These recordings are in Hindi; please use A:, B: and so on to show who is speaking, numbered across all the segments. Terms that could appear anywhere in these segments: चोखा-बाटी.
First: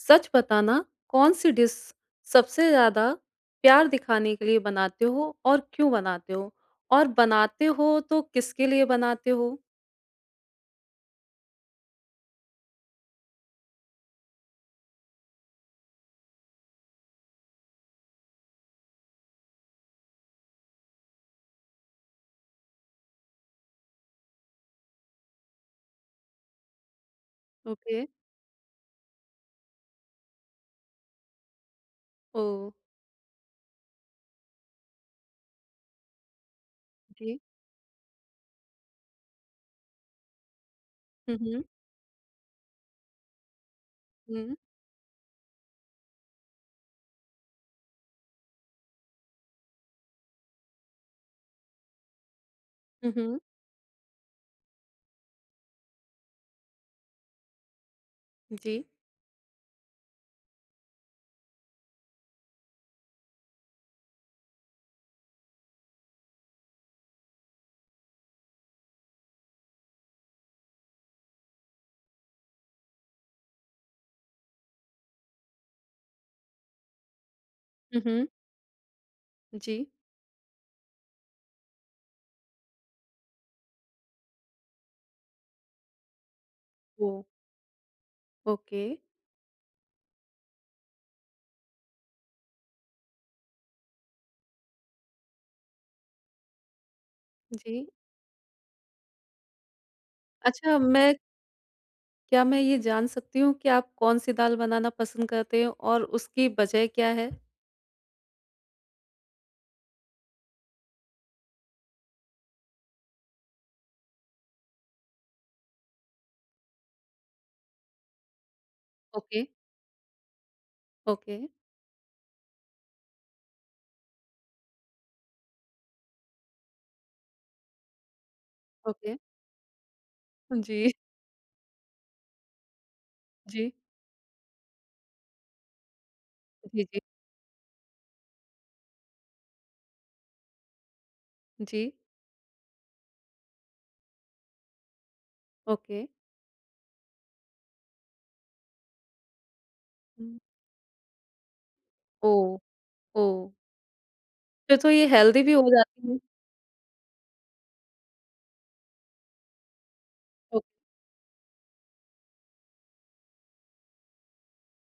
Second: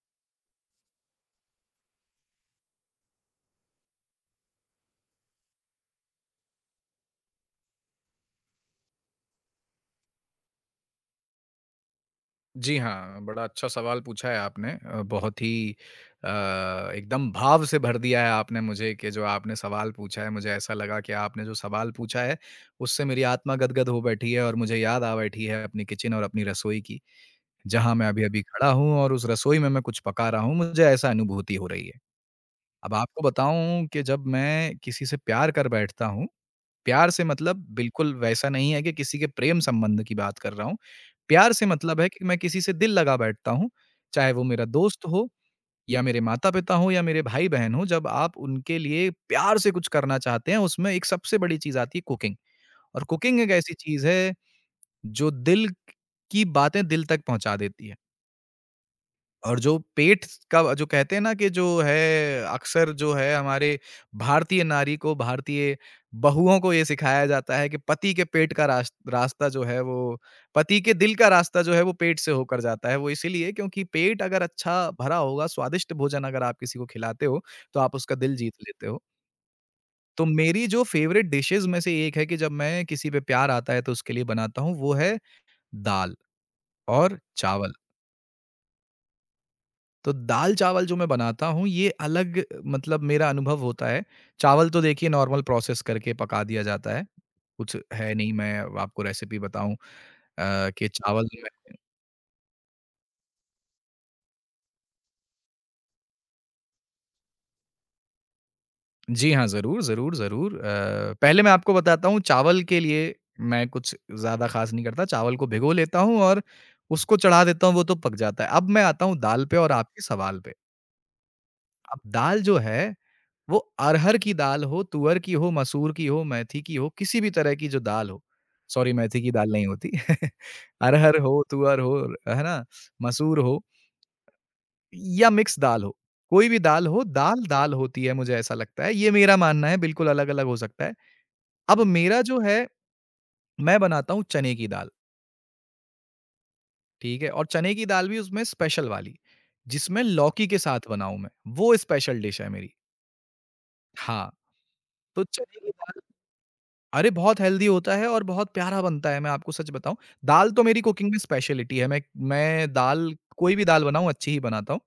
A: सच बताना कौन सी डिश सबसे ज़्यादा प्यार दिखाने के लिए बनाते हो और क्यों बनाते हो? और बनाते हो तो किसके लिए बनाते हो?
B: जी हाँ, बड़ा अच्छा सवाल पूछा है आपने। बहुत ही अ, एकदम भाव से भर दिया है आपने मुझे कि जो आपने सवाल पूछा है, मुझे ऐसा लगा कि आपने जो सवाल पूछा है, उससे मेरी आत्मा गदगद हो बैठी है और मुझे याद आ बैठी है अपनी किचन और अपनी रसोई की, जहाँ मैं
A: ओके,
B: अभी-अभी खड़ा हूँ और उस रसोई में मैं कुछ पका रहा हूँ, मुझे ऐसा अनुभूति हो रही है।
A: ओह!
B: अब आपको बताऊँ कि जब मैं किसी से प्यार कर बैठता हूँ। प्यार से
A: जी।
B: मतलब बिल्कुल वैसा नहीं है कि किसी के प्रेम संबंध की बात कर रहा हूँ।
A: हुँ,
B: प्यार
A: हुँ।
B: से मतलब है कि मैं किसी से दिल लगा बैठता हूँ, चाहे वो
A: हुँ,
B: मेरा दोस्त हो या मेरे माता-पिता हों या मेरे भाई-बहन हों, जब आप उनके लिए प्यार से कुछ करना चाहते हैं, उसमें एक सबसे बड़ी चीज़ आती है कुकिंग और
A: हुँ, हुँ।
B: कुकिंग एक ऐसी चीज़ है, जो दिल की बातें दिल तक पहुँचा देती है।
A: जी।
B: और जो पेट का जो कहते हैं ना कि जो है अक्सर जो है हमारे भारतीय नारी को, भारतीय बहुओं को ये सिखाया जाता है कि पति के पेट का रास्ता जो है वो पति के दिल का रास्ता जो है वो पेट से होकर जाता है। वो इसीलिए क्योंकि पेट अगर अच्छा भरा होगा, स्वादिष्ट भोजन अगर आप किसी को खिलाते हो, तो आप
A: हुँ,
B: उसका
A: हुँ।
B: दिल जीत लेते हो।
A: जी।
B: तो मेरी जो फ़ेवरेट डिशेज़ में से एक है कि जब मैं किसी पे प्यार आता है तो उसके लिए बनाता हूँ, वो है दाल और
A: ओह!
B: चावल।
A: ओके।
B: तो दाल-चावल जो मैं बनाता हूँ, ये अलग मतलब मेरा अनुभव होता है। चावल तो देखिए नॉर्मल प्रोसेस करके पका दिया जाता है। कुछ
A: जी।
B: है नहीं मैं आपको रेसिपी बताऊँ
A: अच्छा
B: कि
A: मैं
B: चावल मैं
A: क्या मैं ये जान सकती हूँ कि आप कौन-सी दाल बनाना पसंद करते हो और उसकी वजह क्या है?
B: जी हाँ, ज़रूर, ज़रूर, ज़रूर। पहले मैं आपको बताता हूँ चावल के लिए मैं कुछ ज़्यादा ख़ास नहीं करता। चावल को भिगो लेता हूँ और उसको चढ़ा देता हूँ, वो तो पक जाता है। अब मैं आता हूँ
A: ओके,
B: दाल पे और आपके सवाल पे।
A: ओके,
B: अब दाल जो है वो अरहर की दाल हो, तुअर की हो, मसूर की हो, मेथी की हो, किसी भी तरह की जो दाल हो, सॉरी
A: ओके।
B: मेथी की दाल नहीं होती
A: जी,
B: अरहर हो, तुअर हो, है ना? मसूर हो
A: जी,
B: या मिक्स दाल हो, कोई भी
A: जी,
B: दाल
A: जी,
B: हो, दाल होती है मुझे ऐसा लगता है, ये मेरा मानना है, बिल्कुल अलग-अलग हो सकता है। अब
A: जी।
B: मेरा जो है, मैं बनाता हूँ चने की दाल,
A: ओके।
B: ठीक है? और चने की दाल भी उसमें स्पेशल वाली, जिसमें
A: हुँ,
B: लौकी के साथ बनाऊँ मैं, वो स्पेशल डिश है
A: ओह!
B: मेरी।
A: ओह!
B: हाँ,
A: फिर तो ये
B: तो
A: हेल्दी भी
B: चने
A: हो
B: की दाल
A: जाती है।
B: अरे! बहुत हेल्दी होता है और बहुत प्यारा बनता है, मैं आपको सच बताऊँ। दाल
A: ओ
B: तो मेरी कुकिंग में स्पेशलिटी है, मैं दाल कोई भी दाल बनाऊँ अच्छी ही बनाता हूँ।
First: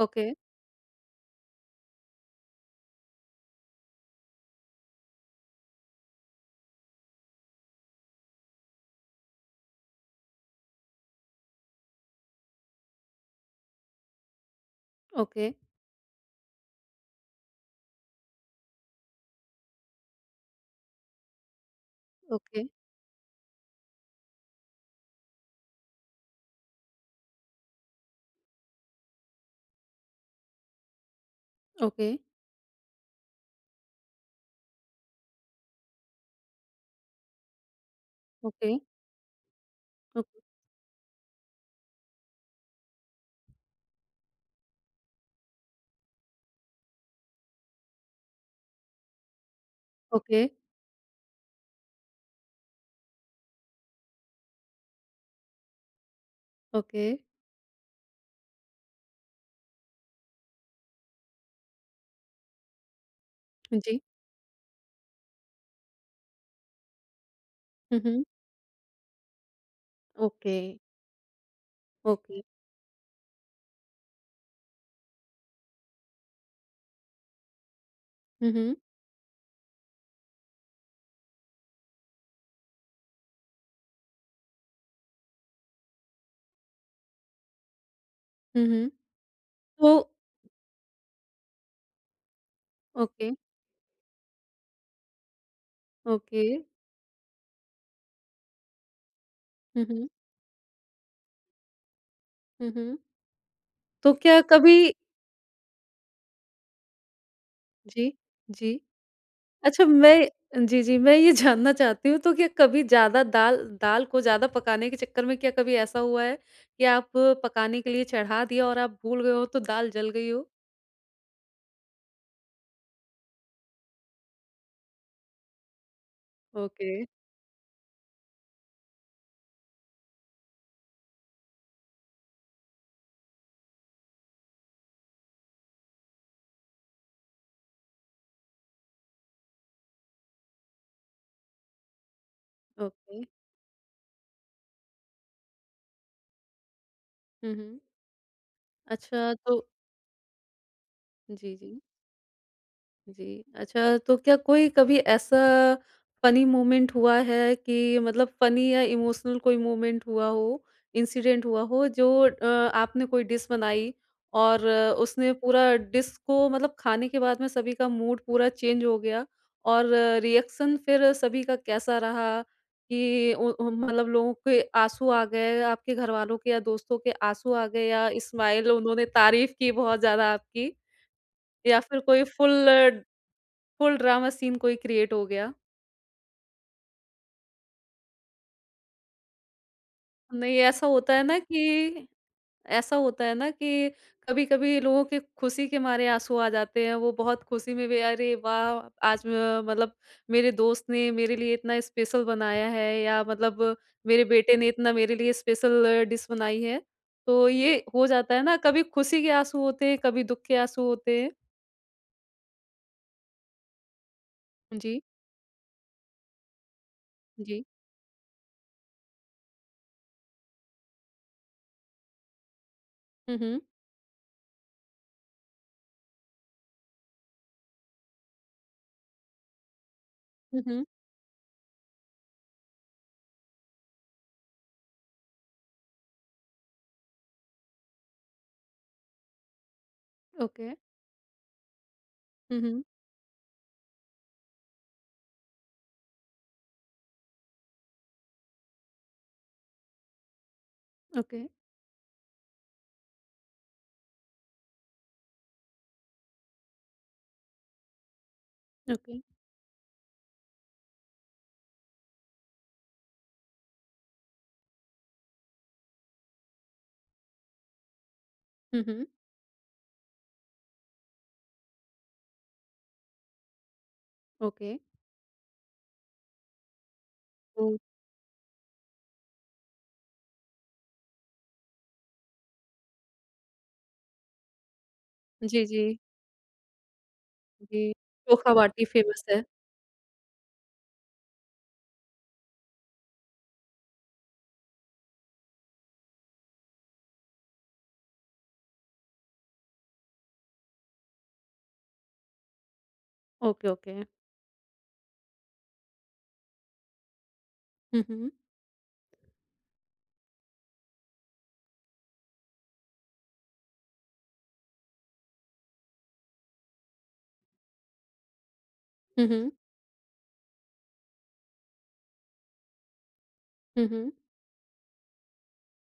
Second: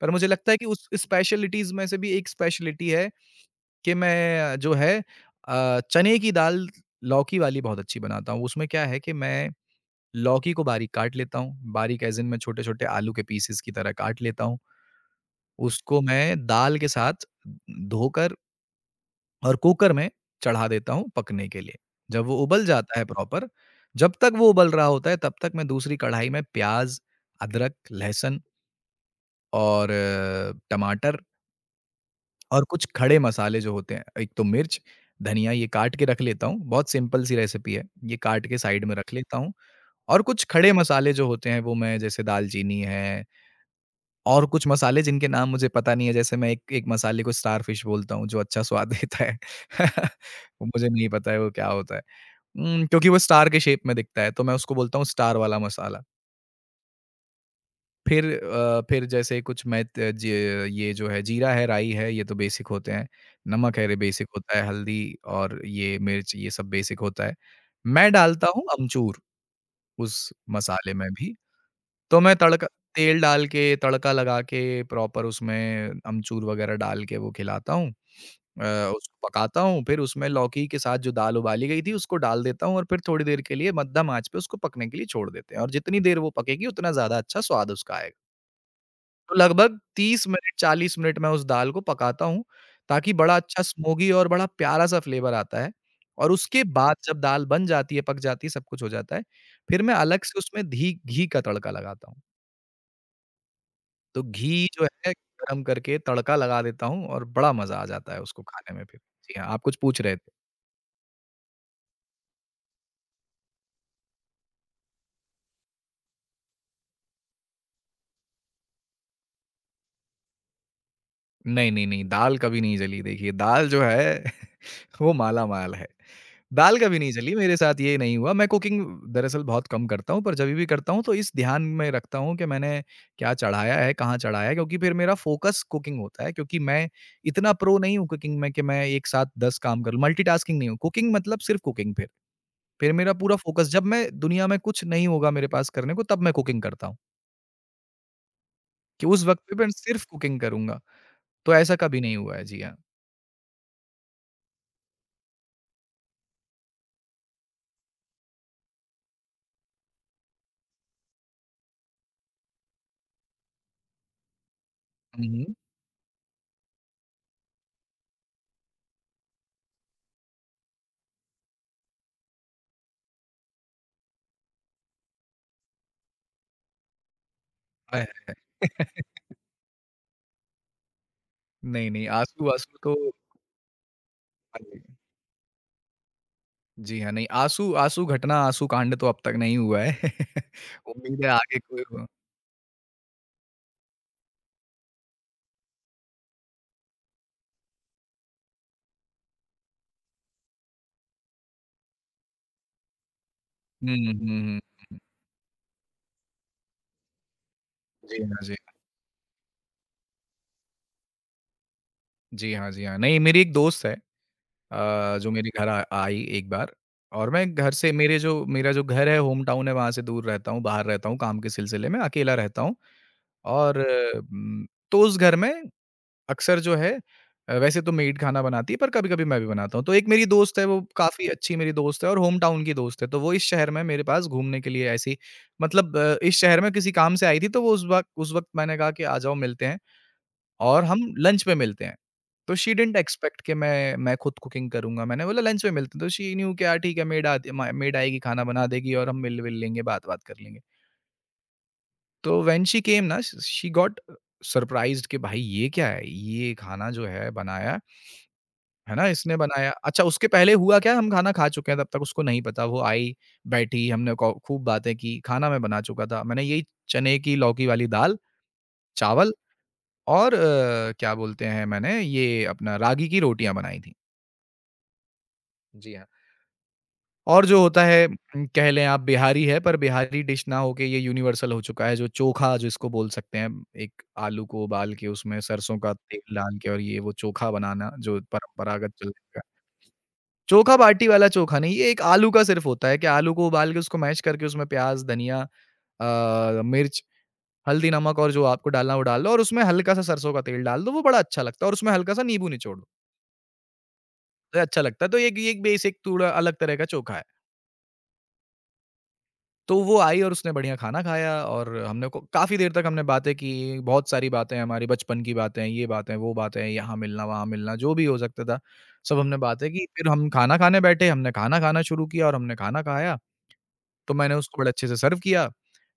B: पर मुझे
A: ओके,
B: लगता है कि उस स्पेशलिटीज़ में से भी एक स्पेशलिटी है कि मैं जो है चने की दाल लौकी वाली बहुत अच्छी बनाता हूँ। उसमें क्या है कि मैं लौकी को बारीक काट लेता हूँ, बारीक ऐज़ इन मैं छोटे-छोटे आलू के पीसेस की तरह काट लेता हूँ।
A: ओके,
B: उसको मैं दाल के साथ धोकर और कुकर में चढ़ा देता हूँ पकने के लिए। जब वो
A: ओके,
B: उबल जाता है प्रॉपर, जब तक वो उबल रहा होता है तब तक मैं दूसरी कढ़ाई में प्याज़, अदरक, लहसुन और टमाटर
A: ओके,
B: और कुछ खड़े मसाले जो होते हैं, एक तो मिर्च, धनिया ये काट के रख लेता हूँ, बहुत सिंपल सी रेसिपी है। ये काट के
A: ओके,
B: साइड में रख लेता हूँ और
A: ओके,
B: कुछ खड़े मसाले जो होते हैं वो मैं जैसे दालचीनी है और कुछ मसाले जिनके नाम मुझे पता नहीं है, जैसे मैं एक एक मसाले को स्टारफिश बोलता हूँ, जो अच्छा स्वाद देता है।
A: ओके,
B: वो मुझे नहीं पता है वो क्या होता है। क्योंकि वो स्टार के शेप में दिखता है, तो मैं उसको बोलता हूँ स्टार वाला मसाला।
A: ओके,
B: फिर जैसे कुछ मैं त ज ये जो है जीरा है, राई है, ये तो बेसिक होते हैं। नमक है, ये
A: जी।
B: बेसिक होता है, हल्दी और ये मिर्च ये सब बेसिक होता है।
A: हुँ,
B: मैं
A: हुँ।
B: डालता हूँ अमचूर उस
A: ओके,
B: मसाले में भी। तो मैं
A: ओके।
B: तड़का तेल डाल के, तड़का लगा के प्रॉपर उसमें अमचूर वगैरह डाल के वो खिलाता हूँ।
A: हुँ, हुँ।
B: उसको पकाता हूँ, फिर उसमें लौकी के साथ जो दाल उबाली गई थी उसको डाल देता हूँ और फिर थोड़ी देर के लिए मध्यम आँच पे उसको पकने के लिए छोड़ देते हैं और जितनी देर वो पकेगी उतना ज़्यादा अच्छा स्वाद उसका आएगा।
A: हुँ, हुँ।
B: तो लगभग
A: तो
B: 30 मिनट, 40 मिनट मैं उस दाल को पकाता हूँ, ताकि
A: ओके,
B: बड़ा अच्छा स्मोगी और बड़ा प्यारा-सा फ्लेवर आता है और
A: ओके।
B: उसके बाद जब दाल बन जाती है, पक जाती है, सब कुछ हो जाता है, फिर
A: हुँ,
B: मैं
A: हुँ।
B: अलग से उसमें धी घी का तड़का लगाता हूँ।
A: हुँ, हुँ। तो
B: तो
A: क्या
B: घी
A: कभी
B: जो है गरम करके तड़का लगा देता हूँ और बड़ा मज़ा आ
A: जी,
B: जाता है उसको
A: जी।
B: खाने में फिर। जी हाँ, आप कुछ
A: अच्छा
B: पूछ रहे
A: मैं
B: थे?
A: जी, जी, मैं ये जानना चाहती हूँ। तो क्या कभी ज़्यादा दाल दाल को ज़्यादा पकाने के चक्कर में क्या कभी ऐसा हुआ है कि आप पकाने के लिए चढ़ा दिया और आप भूल गए हो तो दाल जल गई हो?
B: नहीं, नहीं, नहीं, दाल कभी नहीं जली देखिए, दाल जो है वो मालामाल है। दाल
A: ओके।
B: कभी नहीं जली, मेरे साथ ये नहीं हुआ। मैं कुकिंग दरअसल बहुत कम करता हूँ, पर जभी भी करता हूँ तो इस ध्यान में रखता हूँ कि मैंने क्या चढ़ाया है, कहाँ चढ़ाया है क्योंकि फिर मेरा फ़ोकस कुकिंग होता है क्योंकि मैं इतना प्रो नहीं हूँ कुकिंग में कि मैं एक साथ 10 काम कर लूँ, मल्टीटास्किंग नहीं हूँ। कुकिंग मतलब सिर्फ़ कुकिंग फिर। फिर मेरा
A: ओके।
B: पूरा फ़ोकस जब मैं दुनिया में कुछ नहीं होगा मेरे पास करने को तब मैं कुकिंग करता हूँ,
A: हुँ, हुँ।
B: कि उस
A: अच्छा
B: वक़्त पे
A: तो
B: मैं सिर्फ़ कुकिंग करूँगा, तो
A: जी,
B: ऐसा
A: जी।
B: कभी नहीं हुआ है, जी हाँ।
A: जी, अच्छा तो क्या कोई कभी ऐसा फ़नी मोमेंट हुआ है कि मतलब फ़नी या इमोशनल कोई मोमेंट हुआ हो, इंसिडेंट हुआ हो जो आपने कोई डिश बनाई और
B: हुँ,
A: उसने
B: हुँ।
A: पूरा डिश को मतलब खाने के बाद में सभी का मूड पूरा चेंज हो गया और रिएक्शन फिर सभी का कैसा रहा कि उ उ मतलब लोगों के आँसू आ गए, आपके घरवालों के या दोस्तों के आँसू आ गए
B: अ,
A: या स्माइल उन्होंने तारीफ़ की बहुत ज़्यादा आपकी या
B: नहीं,
A: फिर
B: नहीं,
A: कोई फुल
B: आँसू-वाँसू तो
A: फुल ड्रामा सीन कोई
B: अरे!
A: क्रिएट हो गया।
B: जी हाँ, नहीं आँसू आँसू घटना, आँसू कांड तो अब तक नहीं हुआ है।
A: नहीं ऐसा होता है
B: उम्मीद है
A: ना
B: आगे कोई हो।
A: कि ऐसा होता है ना कि कभी-कभी लोगों के खुशी के मारे आँसू आ जाते हैं। वो बहुत खुशी में भी अरे वाह! आज म मतलब मेरे दोस्त ने मेरे लिए इतना स्पेशल बनाया है या मतलब
B: हुँ, हुँ,
A: मेरे बेटे
B: हुँ,
A: ने इतना
B: हुँ।
A: मेरे लिए स्पेशल डिश बनाई है। तो ये हो
B: जी
A: जाता
B: हाँ,
A: है
B: जी
A: ना
B: हाँ।
A: कभी खुशी के आँसू होते हैं, कभी दुःख के आँसू होते हैं।
B: जी हाँ, जी हाँ। नहीं मेरी एक दोस्त है
A: जी,
B: जो मेरे घर आ आई एक बार और मैं
A: जी।
B: घर से मेरे जो मेरा जो घर है, होम टाउन है, वहाँ से दूर रहता हूँ, बाहर रहता हूँ काम के सिलसिले में, अकेला रहता हूँ।
A: हुँ, हुँ।
B: और तो उस घर में अक्सर जो है वैसे तो मेड खाना बनाती है पर कभी-कभी मैं भी बनाता हूँ। तो एक मेरी दोस्त
A: हुँ,
B: है वो
A: हुँ।
B: काफ़ी अच्छी मेरी दोस्त है और होम टाउन की दोस्त है। तो वो इस शहर में मेरे पास घूमने के लिए ऐसी मतलब इस शहर में किसी काम से आई थी तो वो उस वक़्त मैंने कहा कि आ जाओ मिलते हैं
A: ओके।
B: और हम लंच पे मिलते हैं। तो
A: हुँ,
B: शी
A: हुँ।
B: डिडन्ट एक्सपेक्ट कि मैं खुद कुकिंग करूँगा। मैंने बोला लंच पे मिलते हैं तो शी न्यू कि यार ठीक है मेड आती म मेड आएगी खाना बना देगी और हम मिल-विल लेंगे, बात-वात कर लेंगे।
A: ओके,
B: तो व्हेन शी केम ना शी गॉट सरप्राइज्ड कि भाई ये क्या है? ये खाना जो है बनाया, है ना?
A: ओके।
B: इसने बनाया। अच्छा उसके पहले हुआ क्या? हम खाना खा चुके हैं तब तक उसको नहीं पता। वो आई, बैठी, हमने को खूब बातें की, खाना मैं बना चुका था। मैंने यही चने की लौकी वाली दाल,
A: हुँ, हुँ।
B: चावल और क्या बोलते हैं मैंने ये अपना रागी की रोटियाँ बनाई थीं।
A: ओके।
B: जी हाँ। और जो
A: तो
B: होता है कह लें आप बिहारी है, पर बिहारी डिश ना होके ये यूनिवर्सल हो चुका है, जो चोखा जिसको बोल सकते हैं। एक आलू को उबाल के उसमें
A: जी,
B: सरसों का
A: जी।
B: तेल डाल के और ये वो चोखा बनाना
A: जी,
B: जो
A: चोखा-बाटी
B: परंपरागत चल
A: फ़ेमस
B: रहा
A: है।
B: है। चोखा बाटी वाला चोखा नहीं, ये एक आलू का सिर्फ़ होता है कि आलू को उबाल के उसको मैश करके उसमें प्याज़, धनिया मिर्च, हल्दी, नमक और जो आपको डालना है वो डाल दो और उसमें हल्का-सा सरसों का तेल डाल दो, वो बड़ा अच्छा लगता है और उसमें हल्का-सा नींबू निचोड़ दो।
A: Okay, okay.
B: तो ये अच्छा लगता है, तो एक ये एक बेसिक थोड़ा अलग तरह का चोखा है।
A: हुँ, हुँ।
B: तो वो आई और उसने बढ़िया खाना खाया और हमने को काफ़ी देर तक हमने बातें की, बहुत सारी बातें हमारी बचपन की बातें, ये बातें, वो बातें, यहाँ मिलना, वहाँ मिलना, जो भी हो सकता था, सब
A: हुँ,
B: हमने
A: हुँ।
B: बातें की। फिर हम खाना खाने बैठे, हमने खाना खाना शुरू किया और हमने खाना खाया,
A: हुँ, हुँ।
B: तो मैंने उसको बड़े अच्छे से सर्व किया।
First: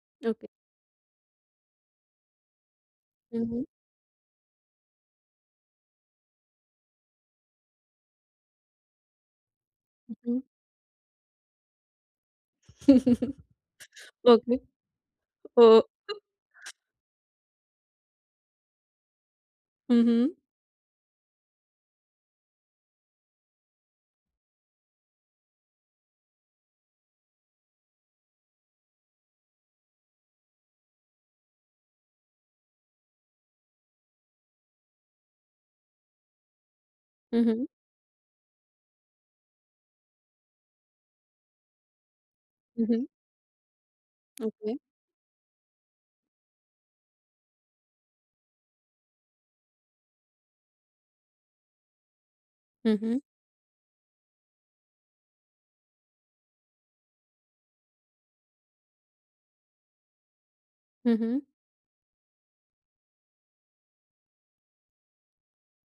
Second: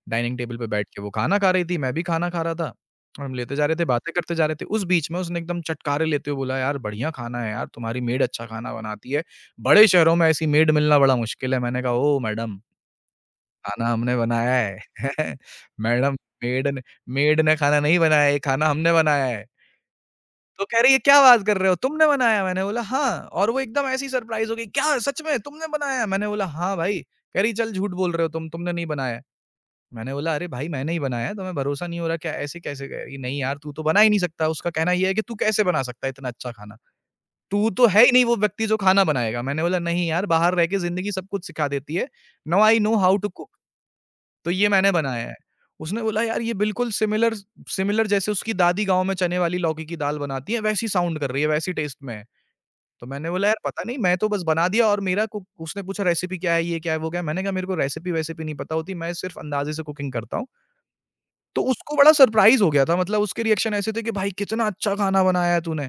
B: Dining
A: okay.
B: टेबल पे बैठ के वो खाना खा रही थी, मैं भी खाना खा रहा था और हम
A: हुँ,
B: लेते
A: हुँ।
B: जा रहे थे, बातें करते जा रहे थे। उस बीच में उसने एकदम चटकारे लेते हुए बोला, "यार, बढ़िया खाना है यार, तुम्हारी मेड अच्छा खाना बनाती है। बड़े शहरों
A: हुँ,
B: में
A: हुँ।
B: ऐसी मेड मिलना बड़ा मुश्किल है।" मैंने कहा, "ओह! मैडम। खाना हमने बनाया
A: ओके।
B: है।
A: ओ
B: मैडम मेड ने मेड ने खाना नहीं बनाया है, ये खाना हमने बनाया है।"
A: हुँ, हुँ।
B: तो कह रही है क्या बात कर रहे हो? तुमने बनाया? मैंने बोला हाँ और वो एकदम ऐसी सरप्राइज़ हो गई, क्या सच में तुमने बनाया? मैंने बोला हाँ भाई। कह रही चल झूठ बोल रहे हो तुम, तुमने नहीं बनाया है। मैंने बोला अरे भाई मैंने ही बनाया है, तुम्हें भरोसा नहीं हो रहा क्या? ऐसे कैसे कह रही नहीं यार, तू तो बना ही नहीं सकता। उसका कहना ये है कि तू कैसे बना सकता है इतना अच्छा खाना?
A: हुँ, हुँ।
B: तू तो है ही नहीं वो व्यक्ति जो खाना बनाएगा। मैंने बोला नहीं यार, बाहर रह के ज़िंदगी सब कुछ सिखा देती है। नौ आई
A: हुँ,
B: नो
A: हुँ।
B: How to cook. तो ये
A: ओके।
B: मैंने बनाया है। उसने बोला यार ये बिल्कुल सिमिलर सिमिलर, जैसे उसकी दादी गाँव में चने वाली लौकी की दाल बनाती है वैसी साउंड कर रही है, वैसी टेस्ट में है।
A: हुँ,
B: तो
A: हुँ।
B: मैंने बोला यार पता नहीं, मैं तो बस बना दिया। और मेरा कुक, उसने पूछा रेसिपी क्या है, ये क्या है, वो क्या है? मैंने कहा मेरे को रेसिपी-वेसिपी नहीं पता होती, मैं सिर्फ अंदाज़े से कुकिंग करता हूँ।
A: हुँ, हुँ।
B: तो उसको बड़ा सरप्राइज़ हो गया था, मतलब उसके रिएक्शन ऐसे थे कि भाई कितना अच्छा खाना बनाया है तूने।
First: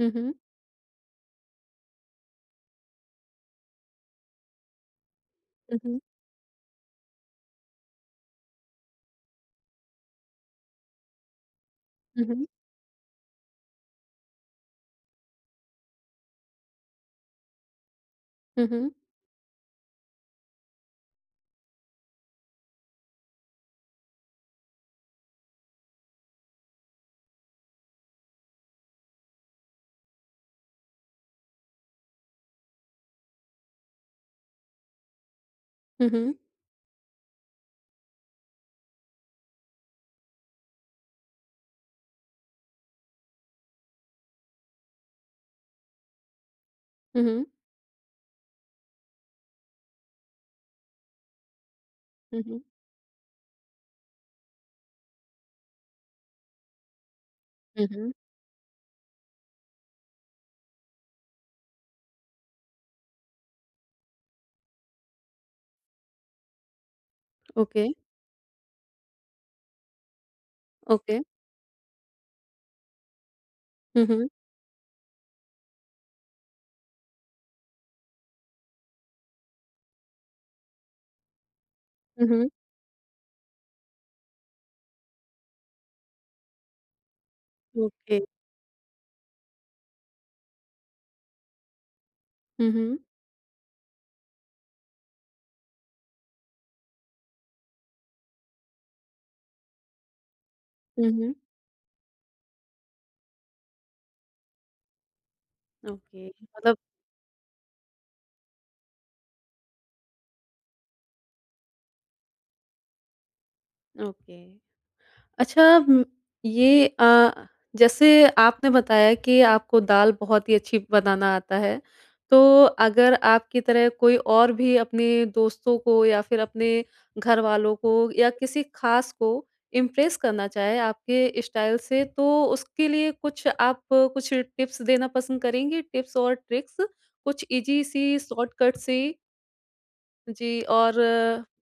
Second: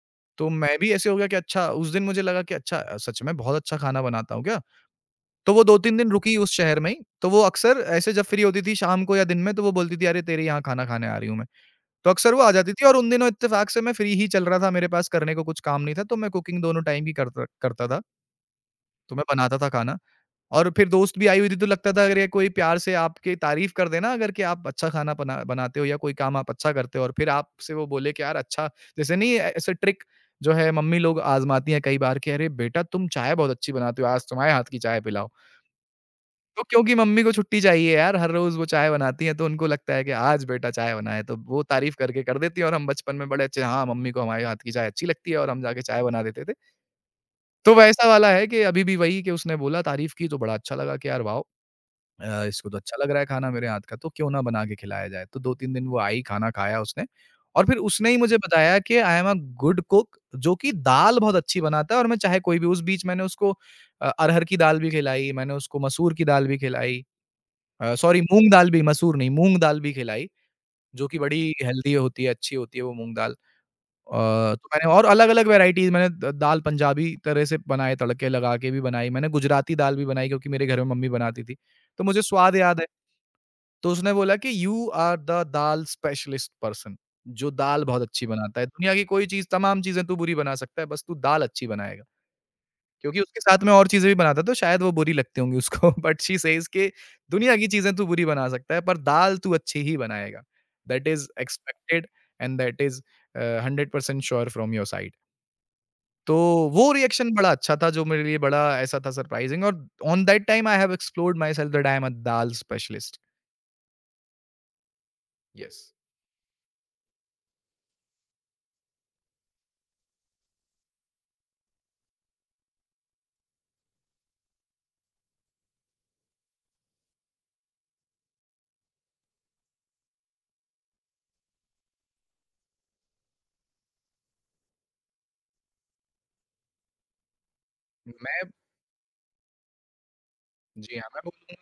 A: हुँ, हुँ।
B: तो मैं भी ऐसे हो गया कि अच्छा, उस दिन मुझे लगा कि अच्छा, सच में बहुत अच्छा खाना बनाता हूँ क्या? तो वो
A: हुँ,
B: 2-3
A: हुँ।
B: दिन रुकी उस शहर में ही, तो वो अक्सर ऐसे जब फ्री होती थी शाम को या दिन में तो वो बोलती थी, "अरे! तेरे यहाँ खाना खाने आ रही हूँ मैं।" तो
A: हुँ,
B: अक्सर वो
A: हुँ।
B: आ जाती थी, और उन दिनों इत्तेफ़ाक से मैं फ्री ही चल रहा था, मेरे पास करने को कुछ काम नहीं था, तो मैं कुकिंग दोनों टाइम की करता करता था,
A: हुँ, हुँ।
B: तो मैं बनाता था खाना। और फिर दोस्त भी आई हुई थी, तो लगता था अगर ये कोई प्यार से आपकी तारीफ़ कर देना, अगर कि आप अच्छा खाना बनाते हो या कोई काम आप अच्छा करते हो और फिर आपसे वो बोले कि यार अच्छा, जैसे नहीं ऐ ऐसे ट्रिक जो है मम्मी लोग आज़माती हैं कई बार कि, "अरे! बेटा तुम चाय बहुत अच्छी बनाते हो, आज तुम्हारे हाथ की चाय पिलाओ।"
A: हुँ, हुँ।
B: तो क्योंकि मम्मी को छुट्टी चाहिए यार, हर रोज़ वो चाय बनाती हैं, तो उनको लगता है कि आज बेटा चाय बनाए, तो वो तारीफ़ करके कर देती हैं, और हम बचपन में बड़े अच्छे, हाँ, मम्मी को हमारे हाथ की चाय अच्छी लगती है, और हम जाके चाय बना देते थे।
A: हुँ, हुँ।
B: तो वैसा वाला है कि अभी भी वही कि उसने बोला, तारीफ़ की तो बड़ा अच्छा लगा कि यार वाओ!
A: हुँ, हुँ।
B: इसको तो अच्छा लग रहा है खाना मेरे हाथ का, तो क्यों ना बना के खिलाया जाए? तो 2-3 दिन वो आई, खाना खाया उसने, और फिर
A: हुँ,
B: उसने
A: हुँ।
B: ही मुझे बताया कि I am a good cook, जो कि दाल बहुत अच्छी बनाता है। और मैं चाहे कोई भी, उस बीच मैंने उसको अरहर की दाल भी खिलाई, मैंने उसको मसूर की दाल भी खिलाई।
A: ओके,
B: सॉरी, मूँग दाल भी, मसूर नहीं, मूँग दाल भी खिलाई, जो
A: ओके।
B: कि बड़ी हेल्दी होती है, अच्छी होती है वो मूँग दाल। अ,
A: हुँ, हुँ।
B: तो मैंने और अलग-अलग वैराइटीज़ मैंने द दाल पंजाबी तरह से बनाए, तड़के लगा के भी बनाई, मैंने गुजराती दाल भी बनाई क्योंकि मेरे घर में मम्मी बनाती थी। तो मुझे
A: हुँ, हुँ।
B: स्वाद याद है। तो उसने बोला कि you are the dal specialist person, जो दाल बहुत
A: ओके।
B: अच्छी बनाता है। दुनिया की कोई चीज़, तमाम चीज़ें तू बुरी बना सकता है, बस तू दाल अच्छी बनाएगा।
A: हुँ, हुँ।
B: क्योंकि उसके साथ में और चीज़ें भी बनाता तो शायद वो बुरी लगती होंगी उसको। बट शी सेज़ कि दुनिया की चीज़ें तू बुरी बना सकता है, पर दाल तू अच्छी ही बनाएगा। दैट
A: हुँ,
B: इज़
A: हुँ।
B: Expected and that is 100% sure from your side.
A: Okay,
B: तो
A: मतलब
B: वो रिएक्शन बड़ा अच्छा था, जो मेरे लिए बड़ा ऐसा था सरप्राइज़िंग, और on that time I have explored my self that I am a dal specialist.
A: Okay. अच्छा
B: यस।
A: ये जैसे आपने बताया कि आपको दाल बहुत ही अच्छी बनाना आता है, तो अगर आपकी तरह कोई और भी अपने दोस्तों को या फिर अपने घरवालों को या किसी ख़ास को इम्प्रेस करना चाहे आपके स्टाइल से, तो उसके लिए कुछ आप कुछ टिप्स देना पसंद करेंगी? टिप्स और ट्रिक्स कुछ ईज़ी सी
B: मैं
A: शॉर्टकट सी? जी,
B: जी
A: और
B: हाँ, मैं बोलूँ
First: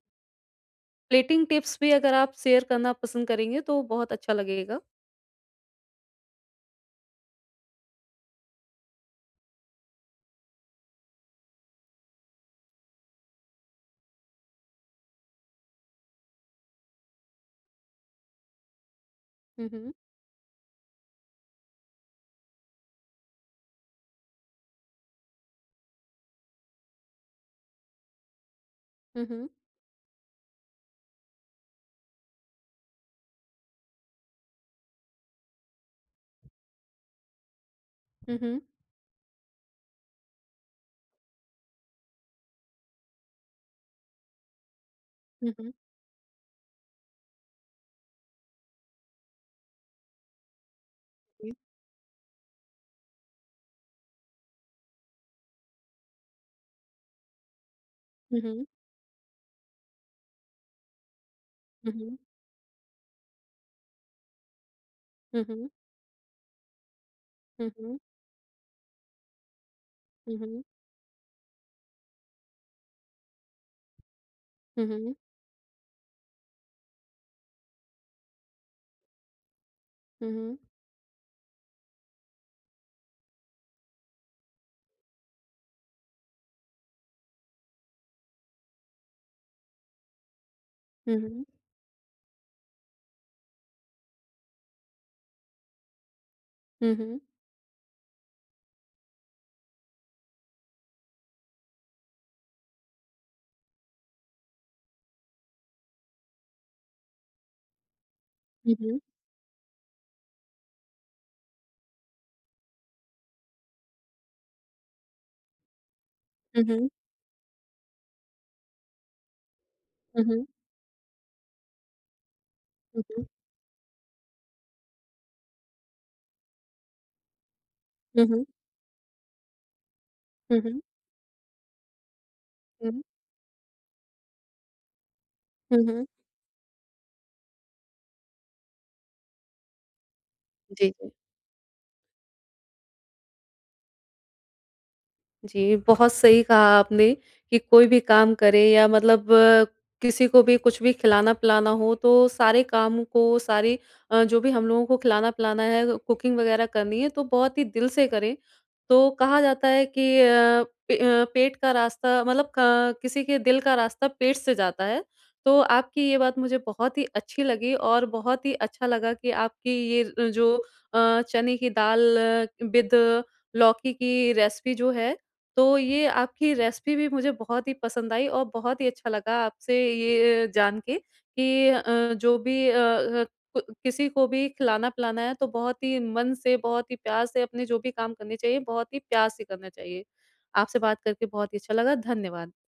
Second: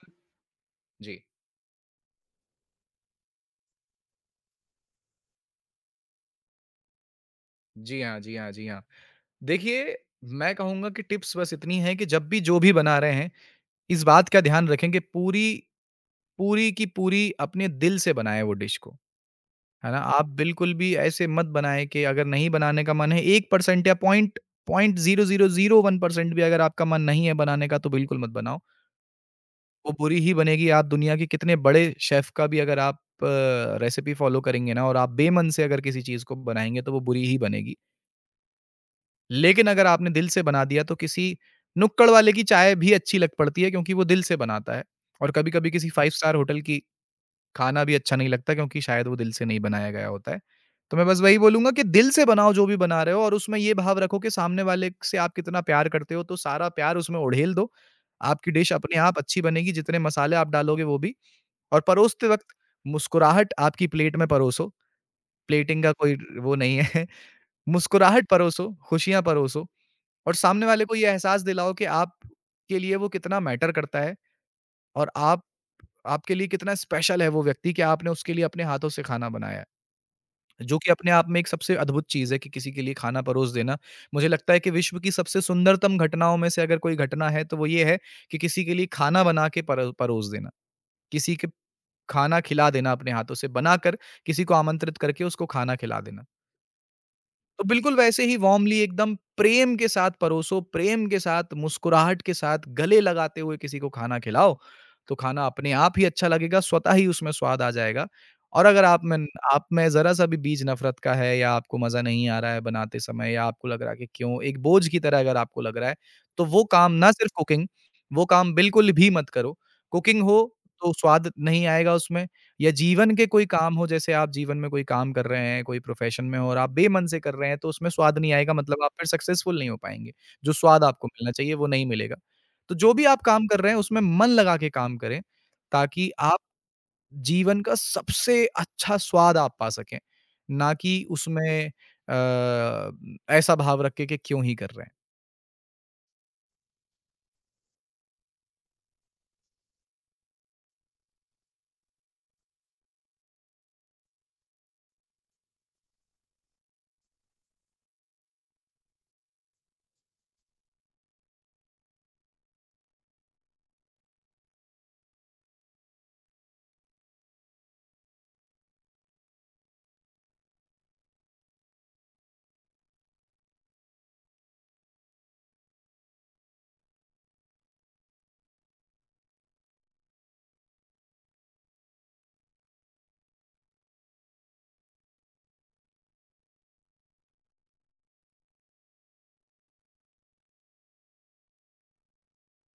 B: जी।
A: प्लेटिंग टिप्स भी अगर आप शेयर करना पसंद करेंगे, तो बहुत अच्छा लगेगा।
B: जी हाँ, जी हाँ, जी हाँ। देखिए, मैं कहूँगा कि टिप्स बस इतनी है कि जब भी जो भी बना रहे हैं, इस बात का ध्यान रखें कि पूरी पूरी की पूरी अपने दिल से बनाएँ वो डिश को,
A: हुँ,
B: है
A: हुँ।
B: ना? आप बिल्कुल भी ऐसे मत बनाएँ कि अगर नहीं बनाने का मन है, 1% या पॉइंट पॉइंट 0.001% भी अगर आपका मन नहीं है बनाने का, तो बिल्कुल मत बनाओ।
A: Mhm.
B: वो बुरी ही बनेगी। आप दुनिया के कितने बड़े शेफ़ का भी अगर आप अ, रेसिपी फ़ॉलो करेंगे ना, और आप बेमन से अगर किसी चीज़ को बनाएँगे, तो वो बुरी ही बनेगी।
A: Mhm.
B: लेकिन अगर आपने दिल से बना दिया, तो किसी नुक्कड़ वाले की चाय भी अच्छी लग पड़ती है क्योंकि वो दिल से बनाता है, और कभी-कभी
A: Mhm.
B: किसी 5 स्टार होटल की खाना भी अच्छा नहीं लगता क्योंकि शायद वो दिल से नहीं बनाया गया होता है। तो मैं बस वही
A: जी।
B: बोलूँगा कि दिल से बनाओ जो भी बना रहे हो, और उसमें ये भाव रखो कि सामने वाले से आप कितना प्यार करते हो, तो सारा प्यार उसमें उड़ेल दो। आपकी
A: Mhm.
B: डिश अपने आप अच्छी बनेगी, जितने मसाले आप डालोगे वो भी, और
A: Mhm.
B: परोसते वक़्त मुस्कुराहट आपकी प्लेट में परोसो।
A: Mhm.
B: प्लेटिंग का कोई वो नहीं है।
A: Mhm.
B: मुस्कुराहट परोसो, खुशियाँ परोसो, और
A: Mhm.
B: सामने वाले को ये एहसास दिलाओ कि आपके लिए वो कितना मैटर करता है, और
A: Mhm.
B: आप आपके लिए कितना स्पेशल है वो व्यक्ति, कि आपने उसके लिए अपने हाथों से खाना बनाया है।
A: Mhm.
B: जो कि अपने आप में एक सबसे अद्भुत चीज़ है, कि किसी के लिए खाना परोस देना। मुझे लगता है कि विश्व की सबसे सुंदरतम घटनाओं में से अगर कोई घटना है तो वो ये है कि किसी के लिए खाना बना के परोस देना। किसी
A: Mhm.
B: के खाना खिला देना अपने हाथों से बनाकर, किसी को आमंत्रित करके उसको खाना खिला देना।
A: Mhm.
B: तो बिल्कुल वैसे ही वार्मली, एकदम प्रेम के साथ परोसो, प्रेम के साथ, मुस्कुराहट के साथ, गले लगाते हुए किसी को खाना खिलाओ, तो खाना अपने आप ही अच्छा लगेगा, स्वतः ही उसमें स्वाद आ जाएगा। और अगर
A: Mhm.
B: आप में ज़रा-सा भी बीज नफ़रत का है, या आपको मज़ा नहीं आ रहा है बनाते समय, या आपको लग रहा है कि क्यों, एक बोझ की तरह अगर आपको लग रहा है, तो वो
A: Mhm.
B: काम, ना सिर्फ़ कुकिंग, वो काम बिल्कुल भी मत करो। कुकिंग हो, तो स्वाद नहीं आएगा उसमें। या जीवन के
A: Mhm.
B: कोई काम हो, जैसे आप जीवन में कोई काम कर रहे हैं, कोई प्रोफ़ेशन में हो और आप बेमन से कर रहे हैं, तो उसमें स्वाद नहीं
A: Mhm.
B: आएगा, मतलब आप फिर सक्सेसफुल नहीं हो पाएँगे। जो
A: Mhm.
B: स्वाद आपको मिलना चाहिए वो नहीं मिलेगा। तो जो
A: Mhm.
B: भी आप काम कर रहे हैं उसमें मन लगा के काम करें,
A: Mhm.
B: ताकि आप जीवन का सबसे अच्छा स्वाद आप पा सकें। ना
A: जी,
B: कि
A: जी।
B: उसमें अ, ऐसा भाव रख के कि क्यों ही कर रहे हैं।
A: जी, बहुत सही कहा आपने कि कोई भी काम करें या मतलब किसी को भी कुछ भी खिलाना-पिलाना हो तो सारे काम को सारी जो भी हम लोगों को खिलाना-पिलाना है, कुकिंग वगैरह करनी है तो बहुत ही दिल से करें। तो कहा जाता है कि पेट का रास्ता मतलब क किसी के दिल का रास्ता पेट से जाता है। तो आपकी ये बात मुझे बहुत ही अच्छी लगी और बहुत ही अच्छा लगा कि आपकी ये जो चने की दाल विद लौकी की रेसिपी जो है तो ये आपकी रेसिपी भी मुझे बहुत ही पसंद आई और बहुत ही अच्छा लगा आपसे ये जान के कि जो भी किसी को भी खिलाना पिलाना है तो बहुत ही मन से बहुत ही प्यार से अपने जो भी काम करने चाहिए बहुत ही प्यार से करना चाहिए। आपसे बात करके बहुत ही अच्छा लगा। धन्यवाद।